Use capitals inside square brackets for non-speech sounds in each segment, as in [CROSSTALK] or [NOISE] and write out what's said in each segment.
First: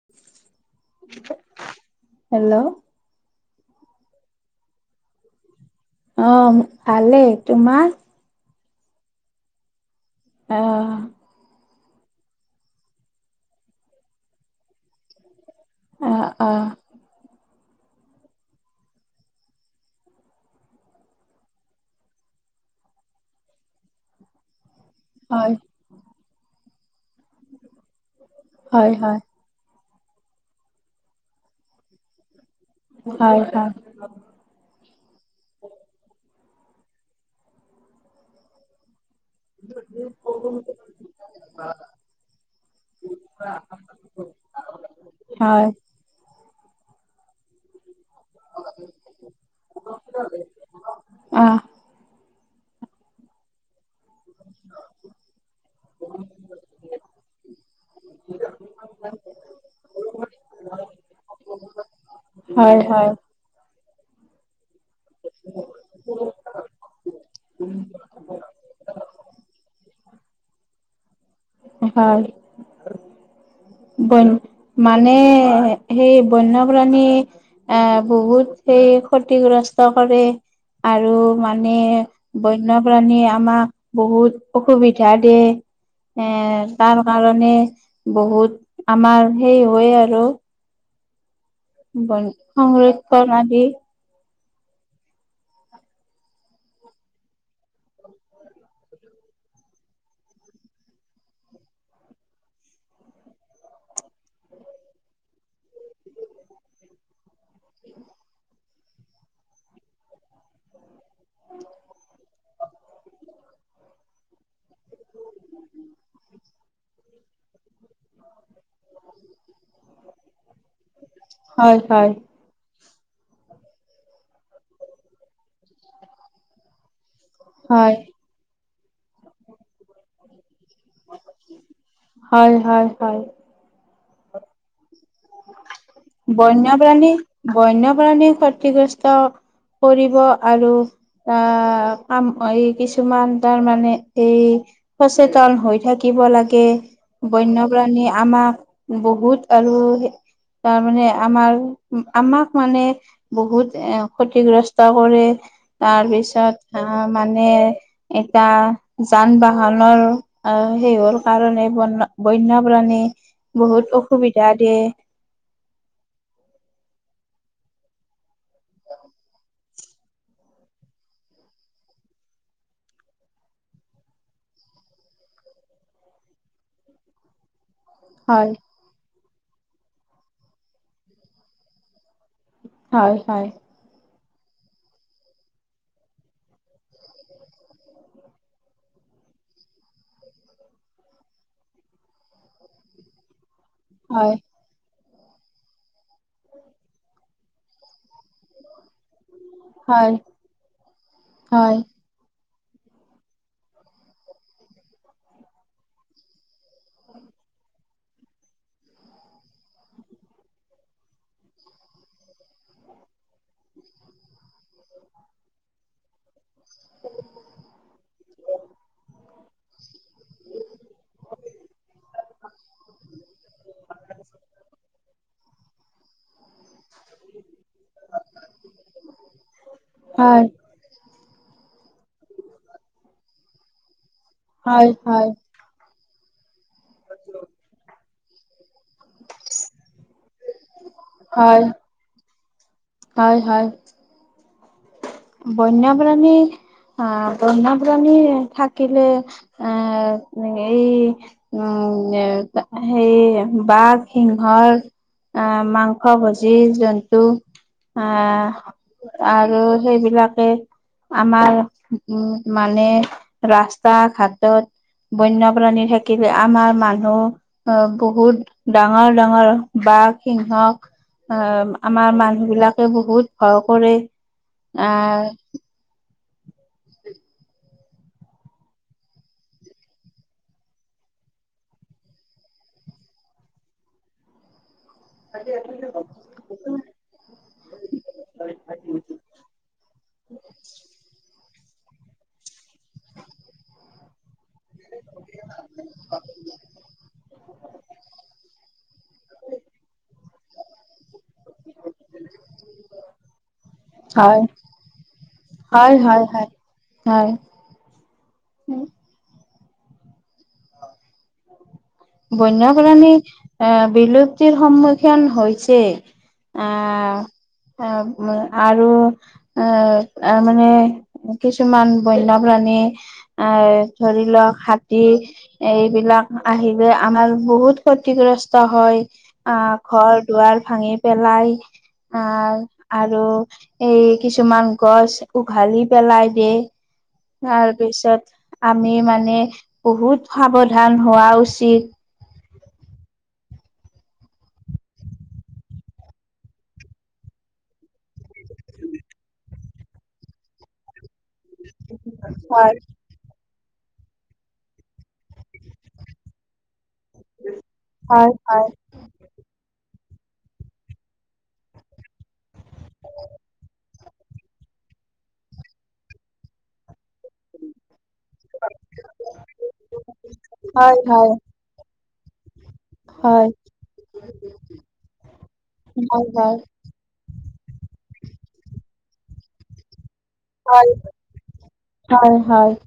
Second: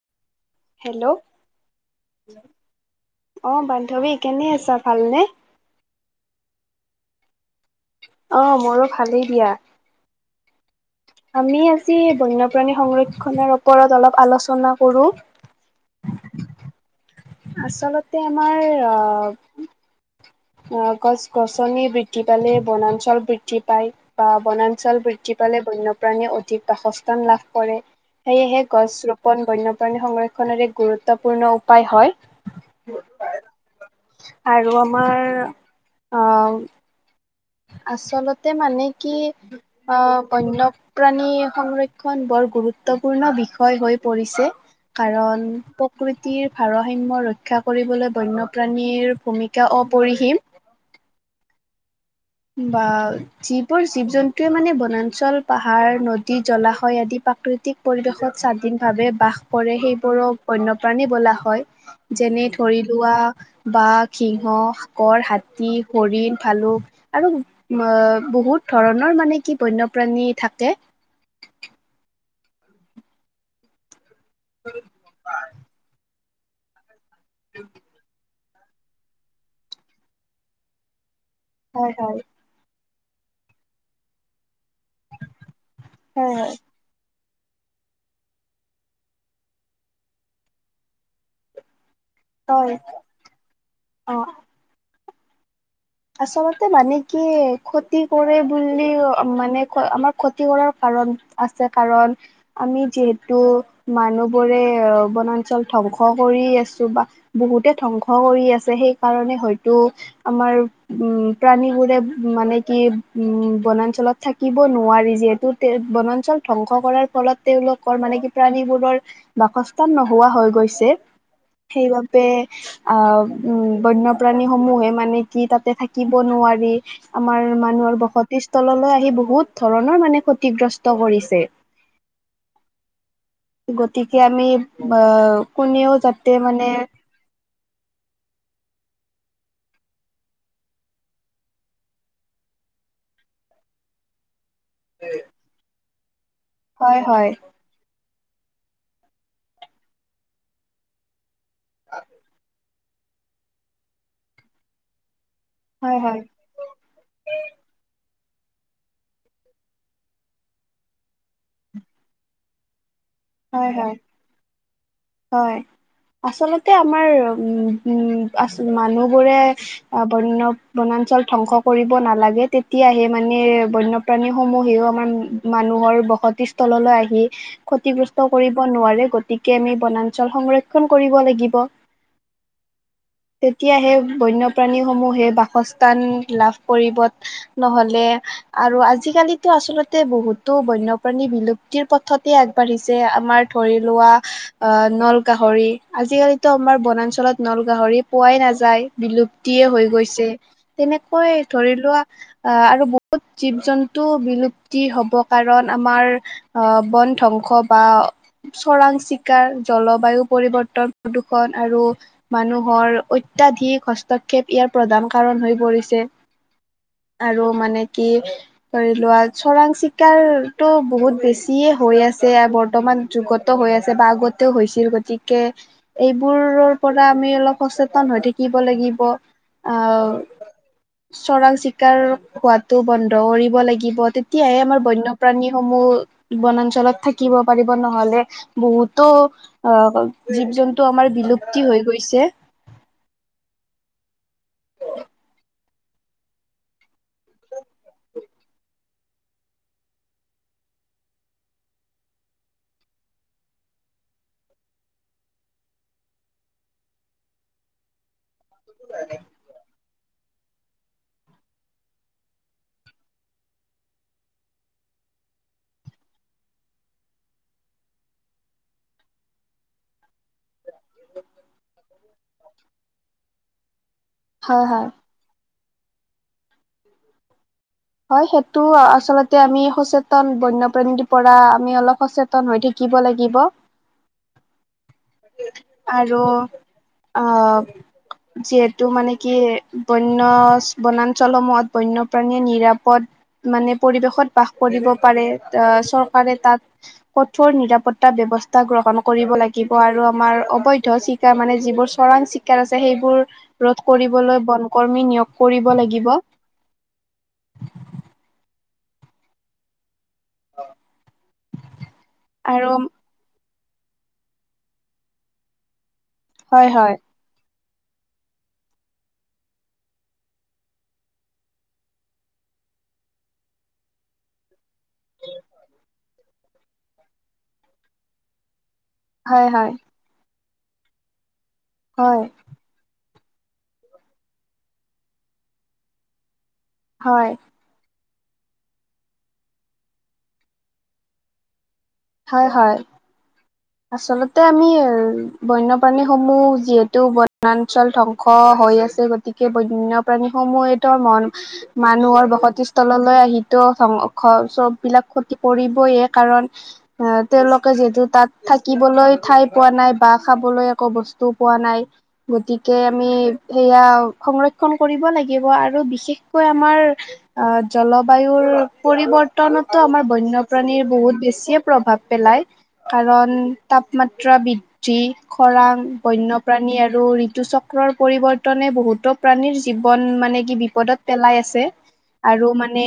[UNINTELLIGIBLE] Hello hello অ', বান্ধৱী কেনে আছা ভালনে? অ', ভালে তোমাৰ? অ', মোৰো ভালেই দিয়া। অ'। আমি আজি বন্যপ্ৰাণী সংৰক্ষণৰ ওপৰত অলপ আলোচনা কৰোঁ। অ', অ'। আচলতে আমাৰ অ'। অ', গছ-গছনি বৃদ্ধি পালে বনাঞ্চল বৃদ্ধি পায় বা বনাঞ্চল বৃদ্ধি। বৃদ্ধি হয় পালে বন্যপ্ৰাণীয়ে অধিক বাসস্থান লাভ কৰে, সেয়েহে গছ হয় হয় ৰোপন। বন্যপ্ৰাণী সংৰক্ষণৰ এক গুৰুত্বপূৰ্ণ উপায় হয়। হয়, হয়। আৰু আমাৰ অ'। আচলতে মানে কি অ', বন্য প্ৰাণী সংৰক্ষণ বৰ গুৰুত্বপূৰ্ণ বিষয় হৈ পৰিছে। কাৰণ। হয় প্ৰকৃতিৰ ভাৰসাম্য ৰক্ষা কৰিবলৈ বন্যপ্ৰাণীৰ ভূমিকা অপৰিসীম। উম। বা যিবোৰ জীৱ জন্তুৱে মানে বনাঞ্চল পাহাৰ নদী জলাশয় আদি প্ৰাকৃতিক। পৰিৱেশত স্বাধীনভাৱে বাস কৰে, সেইবোৰো বন্যপ্ৰাণী বোলা হয়। যেনে হয় ধৰি হয় লোৱা। বাঘ, সিংহ, গড়, হাতী, হৰিণ, ফালুক। আৰু বহুত ধৰণৰ মানে কি বন্যপ্ৰাণী থাকে। হয়। বন মানে সেই বন্যপ্ৰাণী এ বহুত। সেই ক্ষতিগ্ৰস্ত কৰে আৰু মানে। হয় হয় বন্যপ্ৰাণীয়ে আমাক বহুত অসুবিধা দিয়ে এ হয় তাৰ কাৰণে বহুত আমাৰ সেই হয় আৰু। ব সংৰক্ষণ আদি। অহ। আচলতে মানে কি ক্ষতি কৰে বুলি, মানে কি আমাৰ ক্ষতি কৰাৰ কাৰণ আছে কাৰণ আমি যিহেতু মানুহবোৰে বনাঞ্চল ধ্বংস কৰি আছোঁ বা বহুতে ধ্বংস কৰি আছে, সেইকাৰণে হয়তো আমাৰ উম, প্ৰাণীবোৰে মানে কি উম, বনাঞ্চলত থাকিব নোৱাৰি যিহেতু বনাঞ্চল ধ্বংস কৰাৰ ফলত তেওঁলোকৰ মানে কি প্ৰাণীবোৰ বাসস্থান নোহোৱা হৈ গৈছে, হয় হয় সেইবাবে অহ', উম' বন্যপ্ৰাণীসমূহে মানে কি তাতে থাকিব নোৱাৰি। আমাৰ হয়, মানুহৰ বসতি স্থললৈ আহি বহুত ধৰণৰ মানে ক্ষতিগ্ৰস্ত কৰিছে। হয়, হয়, হয়। গতিকে আমি অহ, কোনেও যাতে মানে বন্যপ্ৰাণী বন্যপ্ৰাণী ক্ষতিগ্ৰস্ত কৰিব আৰু ত' কাম এই কিছুমান তাৰমানে এই সচেতন হৈ থাকিব লাগে। হয় হয় বন্য বন্যপ্ৰাণী আমাক বহুত আৰু তাৰমানে আমাৰ আমাক মানে। বহুত এ ক্ষতিগ্ৰস্ত কৰে হয় হয় তাৰপিছত অহ, মানে এতিয়া যান-বাহনৰো অহ, সেই হৰ কাৰণে বন-বন্যপ্ৰাণী হয় হয় বহুত অসুবিধা দিয়ে। হয়। আচলতে আমাৰ উম, উম, আহ মানুহবোৰে অহ, বন্য-বনাঞ্চল ধ্বংস কৰিব নালাগে, তেতিয়াহে মানে বন্য প্ৰাণীসমূহেও আমাৰ মানুহৰ বসতি স্থললৈ আহি ক্ষতি হয় কৰিব নোৱাৰে, গতিকে আমি বনাঞ্চল সংৰক্ষণ কৰিব লাগিব। হয়, হয়। এতিয়া সেই বন্যপ্ৰাণীসমূহে বাসস্থান লাভ কৰিব নহ'লে আৰু আজিকালিতো আচলতে বহুতো বন্যপ্ৰাণী বিলুপ্তিৰ পথতে আগবাঢ়িছে। যে আমাৰ ধৰিলোৱা হয়, অহ, নলগাহৰি। আজিকালিতো আমাৰ বনাঞ্চলত নলগাহৰি পোৱাই নাযায়, বিলুপ্তিয়য়ে হৈ হয়, গৈছে। তেনেকৈ হয়, হয়। ধৰিলোৱা অহ, আৰু বহুত জীৱ-জন্তু বিলুপ্তি হ'ব কাৰণ আমাৰ অহ, বন ধ্বংস বা চৰাং চিকাৰ, জলবায়ু পৰিৱৰ্তন, প্ৰদূৰ্ষণ আৰু মানুহৰ অত্যাধিক হস্তক্ষেপ ইয়াৰ প্ৰধান কাৰণ হৈ পৰিছে। আৰু মানে কি ধৰিলোৱা চৰাং চিকাৰটো বহুত বেছিয়ে হৈ আছে আগৰ বৰ্তমান যুগত হৈ আছে বা আগতেও হৈছিল গতিকে এইবোৰৰ পৰা আমি অলপ সচেতন হৈ থাকিব লাগিব হয়, অহ চৰাং চিকাৰ হোৱোটো বন্ধ কৰিব লাগিব, তেতিয়াহে আমাৰ হয়, বন্যপ্ৰাণী সমূহ বনাঞ্চলত থাকিব পাৰিব, নহ'লে বহুতো অহ, জীৱ-জন্তু আমাৰ হয়, বিলুপ্তি হৈ গৈছে। হয়, হয়। [UNINTELLIGIBLE] বন্যপ্ৰাণী অহ, বন্যপ্ৰাণী থাকিলে অহ, এই উম, এ সেই বাঘ সিংহৰ অহ, মাংস ভোজি জন্তু অহ, আৰু সেইবিলাকে আমাৰ উম, মানে ৰাস্তা ঘাটত বন্যপ্ৰাণী থাকিলে আমাৰ মানুহ অহ, বহুত ডাঙৰ-ডাঙৰ বাঘ সিংহ আহ আমাৰ মানুহ বিলাকে বহুত ভয় কৰে হয় হয়। আহ হয় সেইটো আচলতে আমি সচেতন বন্যপ্ৰেমীৰ পৰা আমি অলপ সচেত তন হৈ থাকিব লাগিব। আৰু অ যিহেতু মানে কি বন্য বনাঞ্চলসমূহত বন্যপ্ৰাণীয়ে নিৰাপদ মানে পৰিৱেশত বাস কৰিব পাৰে আহ চৰকাৰে তাত কঠোৰ নিৰাপত্তা ব্যয়ৱস্থা গ্ৰহণ কৰিব লাগিব। আৰু আমাৰ অবৈধ চিকাৰ মানে যিবোৰ চৰাং চিকাৰ আছে সেইবোৰ ৰধ কৰিবলৈ হয় বনকৰ্মী নিয়োগ কৰিব হয় লাগিব হয় হয় হয়। আৰু বন্যপ্ৰাণী আহ বিলুপ্তিৰ সন্মুখীন হৈছে। হয় হয় আহ আহ উ আৰু আহ আ মানে কিছুমান বন্যপ্ৰাণী এই ধৰি লওক হাতী এইবিলাক আহি আমাৰ বহুত ক্ষতিগ্ৰস্ত হয় হয় আ হয় ঘৰ দুৱাৰ ভাঙি পেলাই হয় আহ আৰু এই কিছুমান গছ উঘালি পেলাই দিয়ে। হয়। তাৰপিছত আমি মানে বহুত সাৱধান হোৱা উচিত। হয় হয়। আচলতে আমি বন্যপ্ৰাণীসমূহ যিহেতু বনাঞ্চল ধ্বংস হৈ আছে গতিকে বন্যয়প্ৰাণীসমূহে ধৰ মন মানুহৰ হয় বসতিস্থললৈ আহি ত চব বিলাক ক্ষতি কৰিবয়ে কাৰণ আহ তেওঁলোকে যিহেতু হয়, তাত হয়, থাকিবলৈ ঠাই পোৱা নাই বা খাবলৈ একো বস্তুও পোৱা নাই গতিক কে আমি সেয়া সংৰক্ষ ক্ষন কৰিব লাগিব আৰু বিশেষকৈ আমাৰ আহ জলবায়ুৰ পৰিৱৰ্তনতো আমাৰ বন্যপ্ৰাণীৰ হয়, বহুত হয়, বেছিয়ে প্ৰভাৱ পেলায়। কাৰণ হয়, তাপমাত্ৰা বৃদ্ধি খৰাং হয়, হয়, বন্যপ্ৰাণী আৰু আৰু ঋতু চক্ৰৰ পৰিৱৰ্তনে বহুতো প্ৰাণীৰ জীৱন মানে কি হয়, বিপদত পেলাই আছে। হয়, আৰু হয়, মানে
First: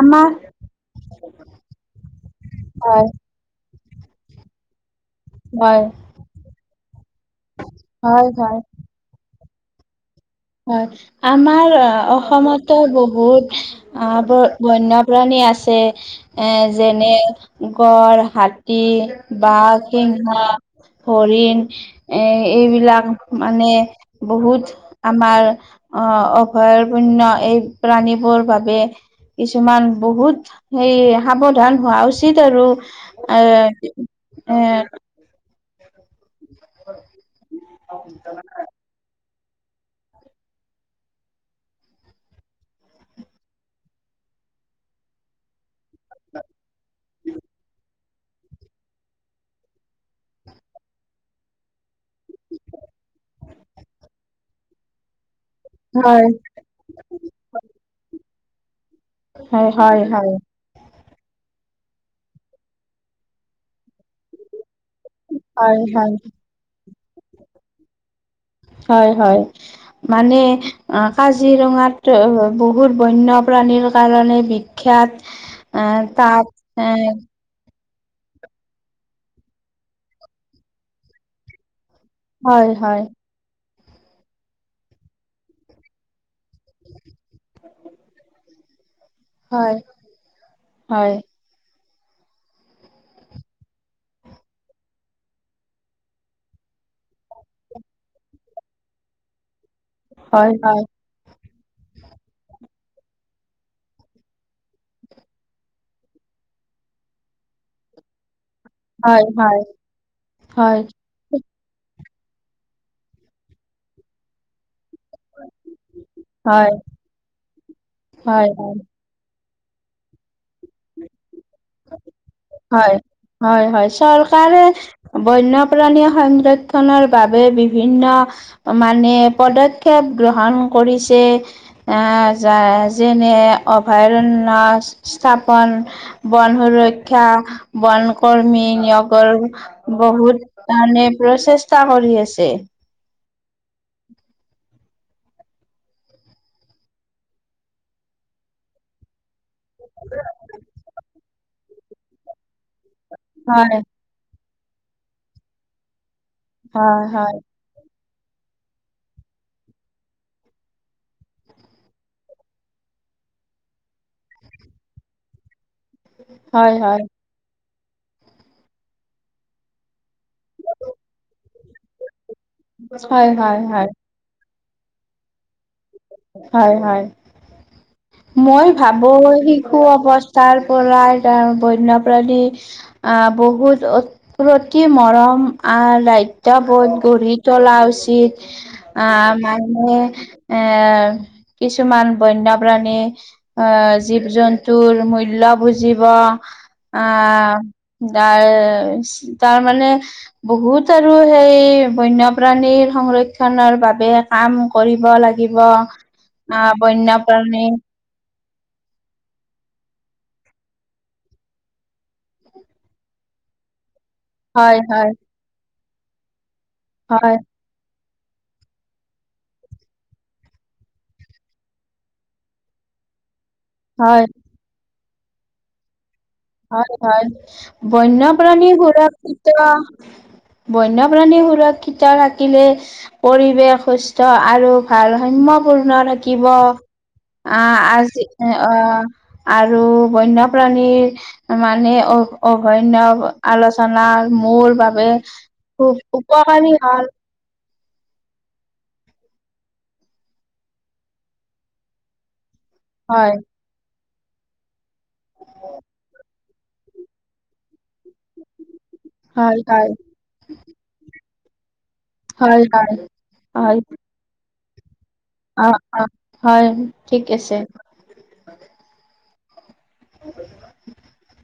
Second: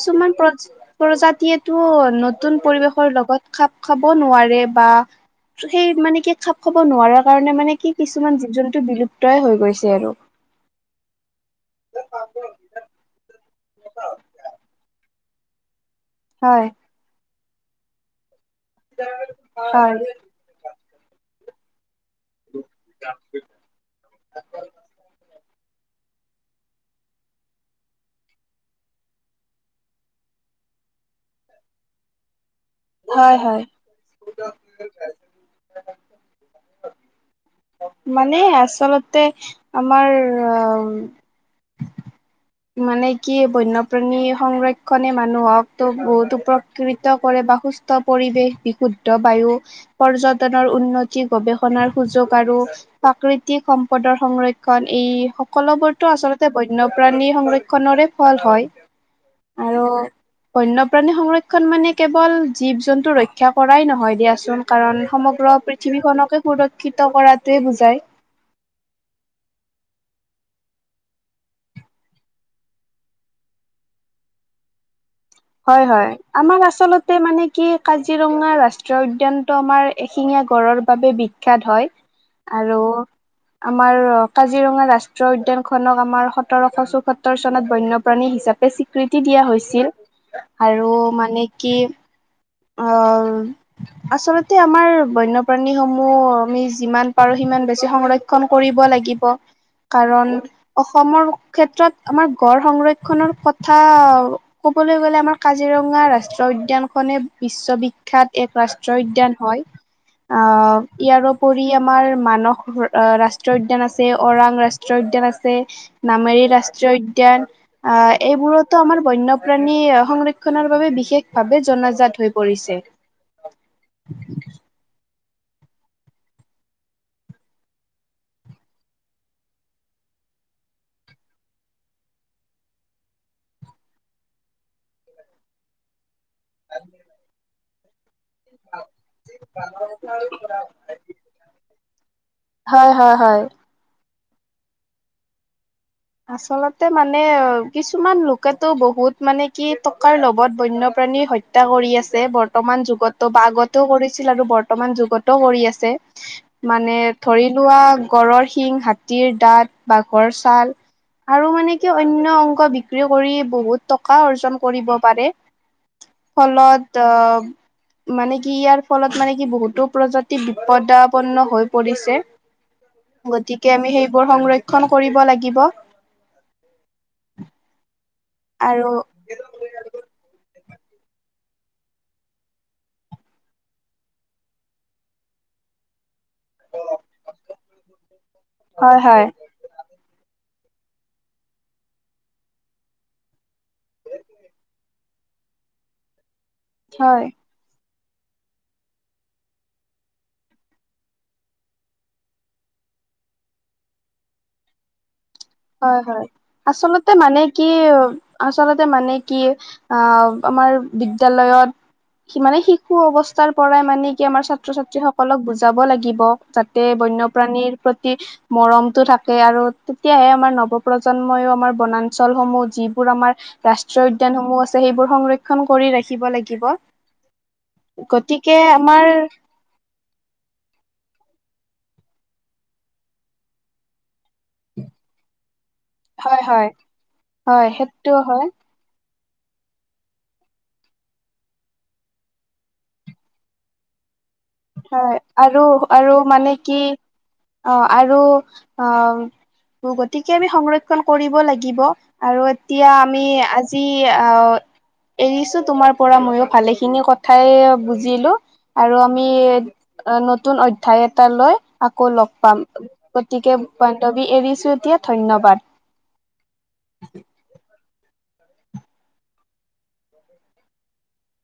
আমাৰ প্ৰজ- প্ৰজাতিয়েটো নতুন হয়, পৰিৱেশৰ লগত। খাপ খাব নোৱাৰে বা। হয়, সেই মানে কি খাপ খাব নোৱাৰা কাৰণে মানে হয়, কিছুমান জীৱ- হয়। জন্তু বিলুপ্ত। তই হৈ গৈছে আৰু। হয় আমাৰ অসমতো বহুত আ' ব- বন্য। পুৰণি আছে এ হয়, যেনে গড়, হাত টি, বাঘ, হয়, সিংহ, হৰিণ। এ- এইবিলাক মানে বহুত। আমাৰ অ' অভয়ৰপুৰ্ণ্য এই প্ৰাণীবোৰ বাবে। কিছুমান বহুত সেই সাৱধান হোৱা উচিত আৰু। হয়, হয় [UNINTELLIGIBLE] মানে আচলতে? আমাৰ। মানে কি, বন্যপ্ৰাণী সংৰক্ষনে মানুহক ত' বহুতো প্ৰকৃত কৰে বা। সুস্থ পৰিৱেশ, বিশুদ্ধ বায়ু। পৰ্যটনৰ উন্নতি, গৱেষণাৰ সুযোগ আৰু। প্ৰাকৃতিক সম্পদৰ সংৰক্ষণ ই। কলবৰতটো হয় আচলতে বন্যপ্ৰাণী সংৰক্ষণৰে ফল হয়। হয়, আৰু হয়, হয়। বন্যপ্ৰাণী সংৰক্ষণ মানে কেৱল জীৱ- জন্তু ৰক্ষা কৰাই নহয় দিয়াচোন কাৰণ। সমগ্ৰ হয় হয় পৃথিৱীখনকে সুৰক্ষিত কৰাটোৱে বুজায়। হয়, হয়। মানে, কাজিৰঙাত বহুত বন্যপ্ৰাণীৰ কাৰণে বিখ্যাত। হয়, আহ হয়। তাত আমাৰ এ আচলতে মানে কি, কাজিৰঙা ৰাষ্ট্ৰীয় উদ্যানটো আমাৰ এশিঙীয়া গড়ৰ বাবে বিখ্যাত হয়। হয় আৰু হয় আমাৰ কাজিৰঙা ৰাষ্ট্ৰীয় উদ্যানখনক, আমাৰ সতৰশ চৌসত্তৰ চনত, বন্যপ্ৰাণী হিচাপে স্বী কৃতি দিয়া হয় হৈছিল। আৰু হয় মানে কি অ' আচলতে আমাৰ বন্যপ্ৰাণীসমূহ আমি, যিমান পাৰো সিমান বেছি সংৰক্ষ ক্ষণ কৰিব লাগিব। কাৰণ, হয় হয় অসমৰ ক্ষেত্ৰত আমাৰ গড় সংৰক্ষণৰ কথা ক'বলৈ গ'লে আমাৰ কাজিৰঙা ৰাষ্ট্ৰীয় উদ্যানখনে বিশ্ববিখ্যাত এক ৰাষ্ট ষ্ট উদ্যান হয়। আ' হয় ইয়াৰ পৰি আমাৰ মানস ৰাষ্ট্ৰীয় উদ্যান, আছে অৰাং ৰাষ্ট্ৰীয় উদ্যান আছে। নামেৰি হয় ৰাষ্ট্ৰীয় উদ্যান আহ হয় হয় এইবোৰতো আমাৰ বন্য প্ৰাণী সংৰক্ষণৰ বাবে বিশেষভাৱে জনাজাত হৈ পৰিছে। হয়, হয়, হয় চৰকাৰে বন্যপ্ৰাণী সংৰক্ষনৰ বাবে বিভিন্ন মানে পদক্ষেপ গ্ৰহণ কৰিছে। আহ যা যেনে অভয়াৰণ্য স্থাপন বন সুৰক্ষা। বন কৰ্মী নিয়গৰ বহুত কাৰনে প্ৰচেষ্টা কৰি আছে। হয়, হয়, হয়। আচলতে মানে, কিছুমান লোকেতো বহুত মানে কি টকাৰ লবত বন্যপ্ৰাণী হত্যা কৰি আছে বৰ্তমান যুগতো বা হয়, আগতো কৰি ছিল বৰ্তমান যুগতো কৰি আছে মানে হয়, হয়, ধৰি লোৱা গঁড়ৰ শিং, হাতীৰ দাঁত, বাঘৰ ছাল। আৰু মানে কি অন্য অংক বিক্ৰী কৰি বহুত টকা অৰ্জন কৰিব পাৰে। হয়, ফলত হয়, অ' মানে কি ইয়াৰ ফলত মানে কি বহুতো প্ৰজা অ বিপদাপন্ন হৈ পৰিছে। হয়, হয়, গতিকে হয়, আমি সেই বোৰ সংৰক্ষণ কৰিব লাগিব। হয় হয়। মই আৰু ভাবোহি শিশু অৱস্থাৰ পৰা ত বন্যপ্ৰাণী আহ বহুত অতি মৰম আহ দায় এয়া গঢ়ি তলা উচিত হয় হয় আহ মানে এ কিছুমান বন্যপ্ৰাণী আহ, জীৱ জন্তুৰ মূল্য বুজিব হয়। আহ ত' তাৰ মানে বহুত আৰু সেই বন্যপ্ৰাণীৰ সংৰক্ষনৰৰ বাবে কাম কৰিব লাগে। লাগিব হয় হয় আ আচলতে মানে কি বন্যপ্ৰাণী আচলতে মানে, কি আ আমাৰ বিদ্যালয়ত মানে, শিশু অৱস্থাৰ পৰাই মানে কি আমাৰ ছাত্ৰ হয়, ছাত্ৰী হয়, সকলক বুজাব লাগিব যাতে হয়, বন্যপ্ৰাণীৰ প্ৰতি মৰমতটো থাকে আৰু তেতিয়াহে আমাৰ নৱপ্ৰজন্মইও, আমাৰ বনাঞ্চলসমূহ যিবোৰ আমাৰ ৰাষ্ট্ৰীয় হয়, উদ্যয়ান সমূহ আছে। সেইবোৰ সংৰক্ষণ কৰি ৰাখিব লাগিব। হয় হয়। বন্য গতিকে প্ৰাণী আমাৰ সূৰক্ষিত বন্যপ্ৰাণী সুৰক্ষিত থাকিলে-' পৰিৱেশ সুস্থ আৰু ভাৰ সাম্য়পূৰ্ণ হয় থাকিব হয় অ' হয় সেইটো আজি হয় অ' আৰু বন্যপ্ৰাণীৰ মানে অ', অগণ্য আলোচনা মোৰ বাবে হয় আৰু আৰু খুব মানে কি উপকাৰী হল। অ', আৰু আ, গতিকে আমি সংৰক্ষণ কৰিব লাগিব। আৰু এতিয়া আমি হয়, আজি অ', এৰিছো তোমাৰ পৰা ময়ো ভালে খিনি কথাই বুজিলো আৰু আমি হয়, হয়, নতুন অধ্যয়ায় এটা লৈ আকৌ লগ পাম হয়, হয়, গতিকে হয়, বান্ধৱী এৰিছো এতিয়া ধন্যবাদ। অ', হয় ঠিক আছে। [INAUDIBLE]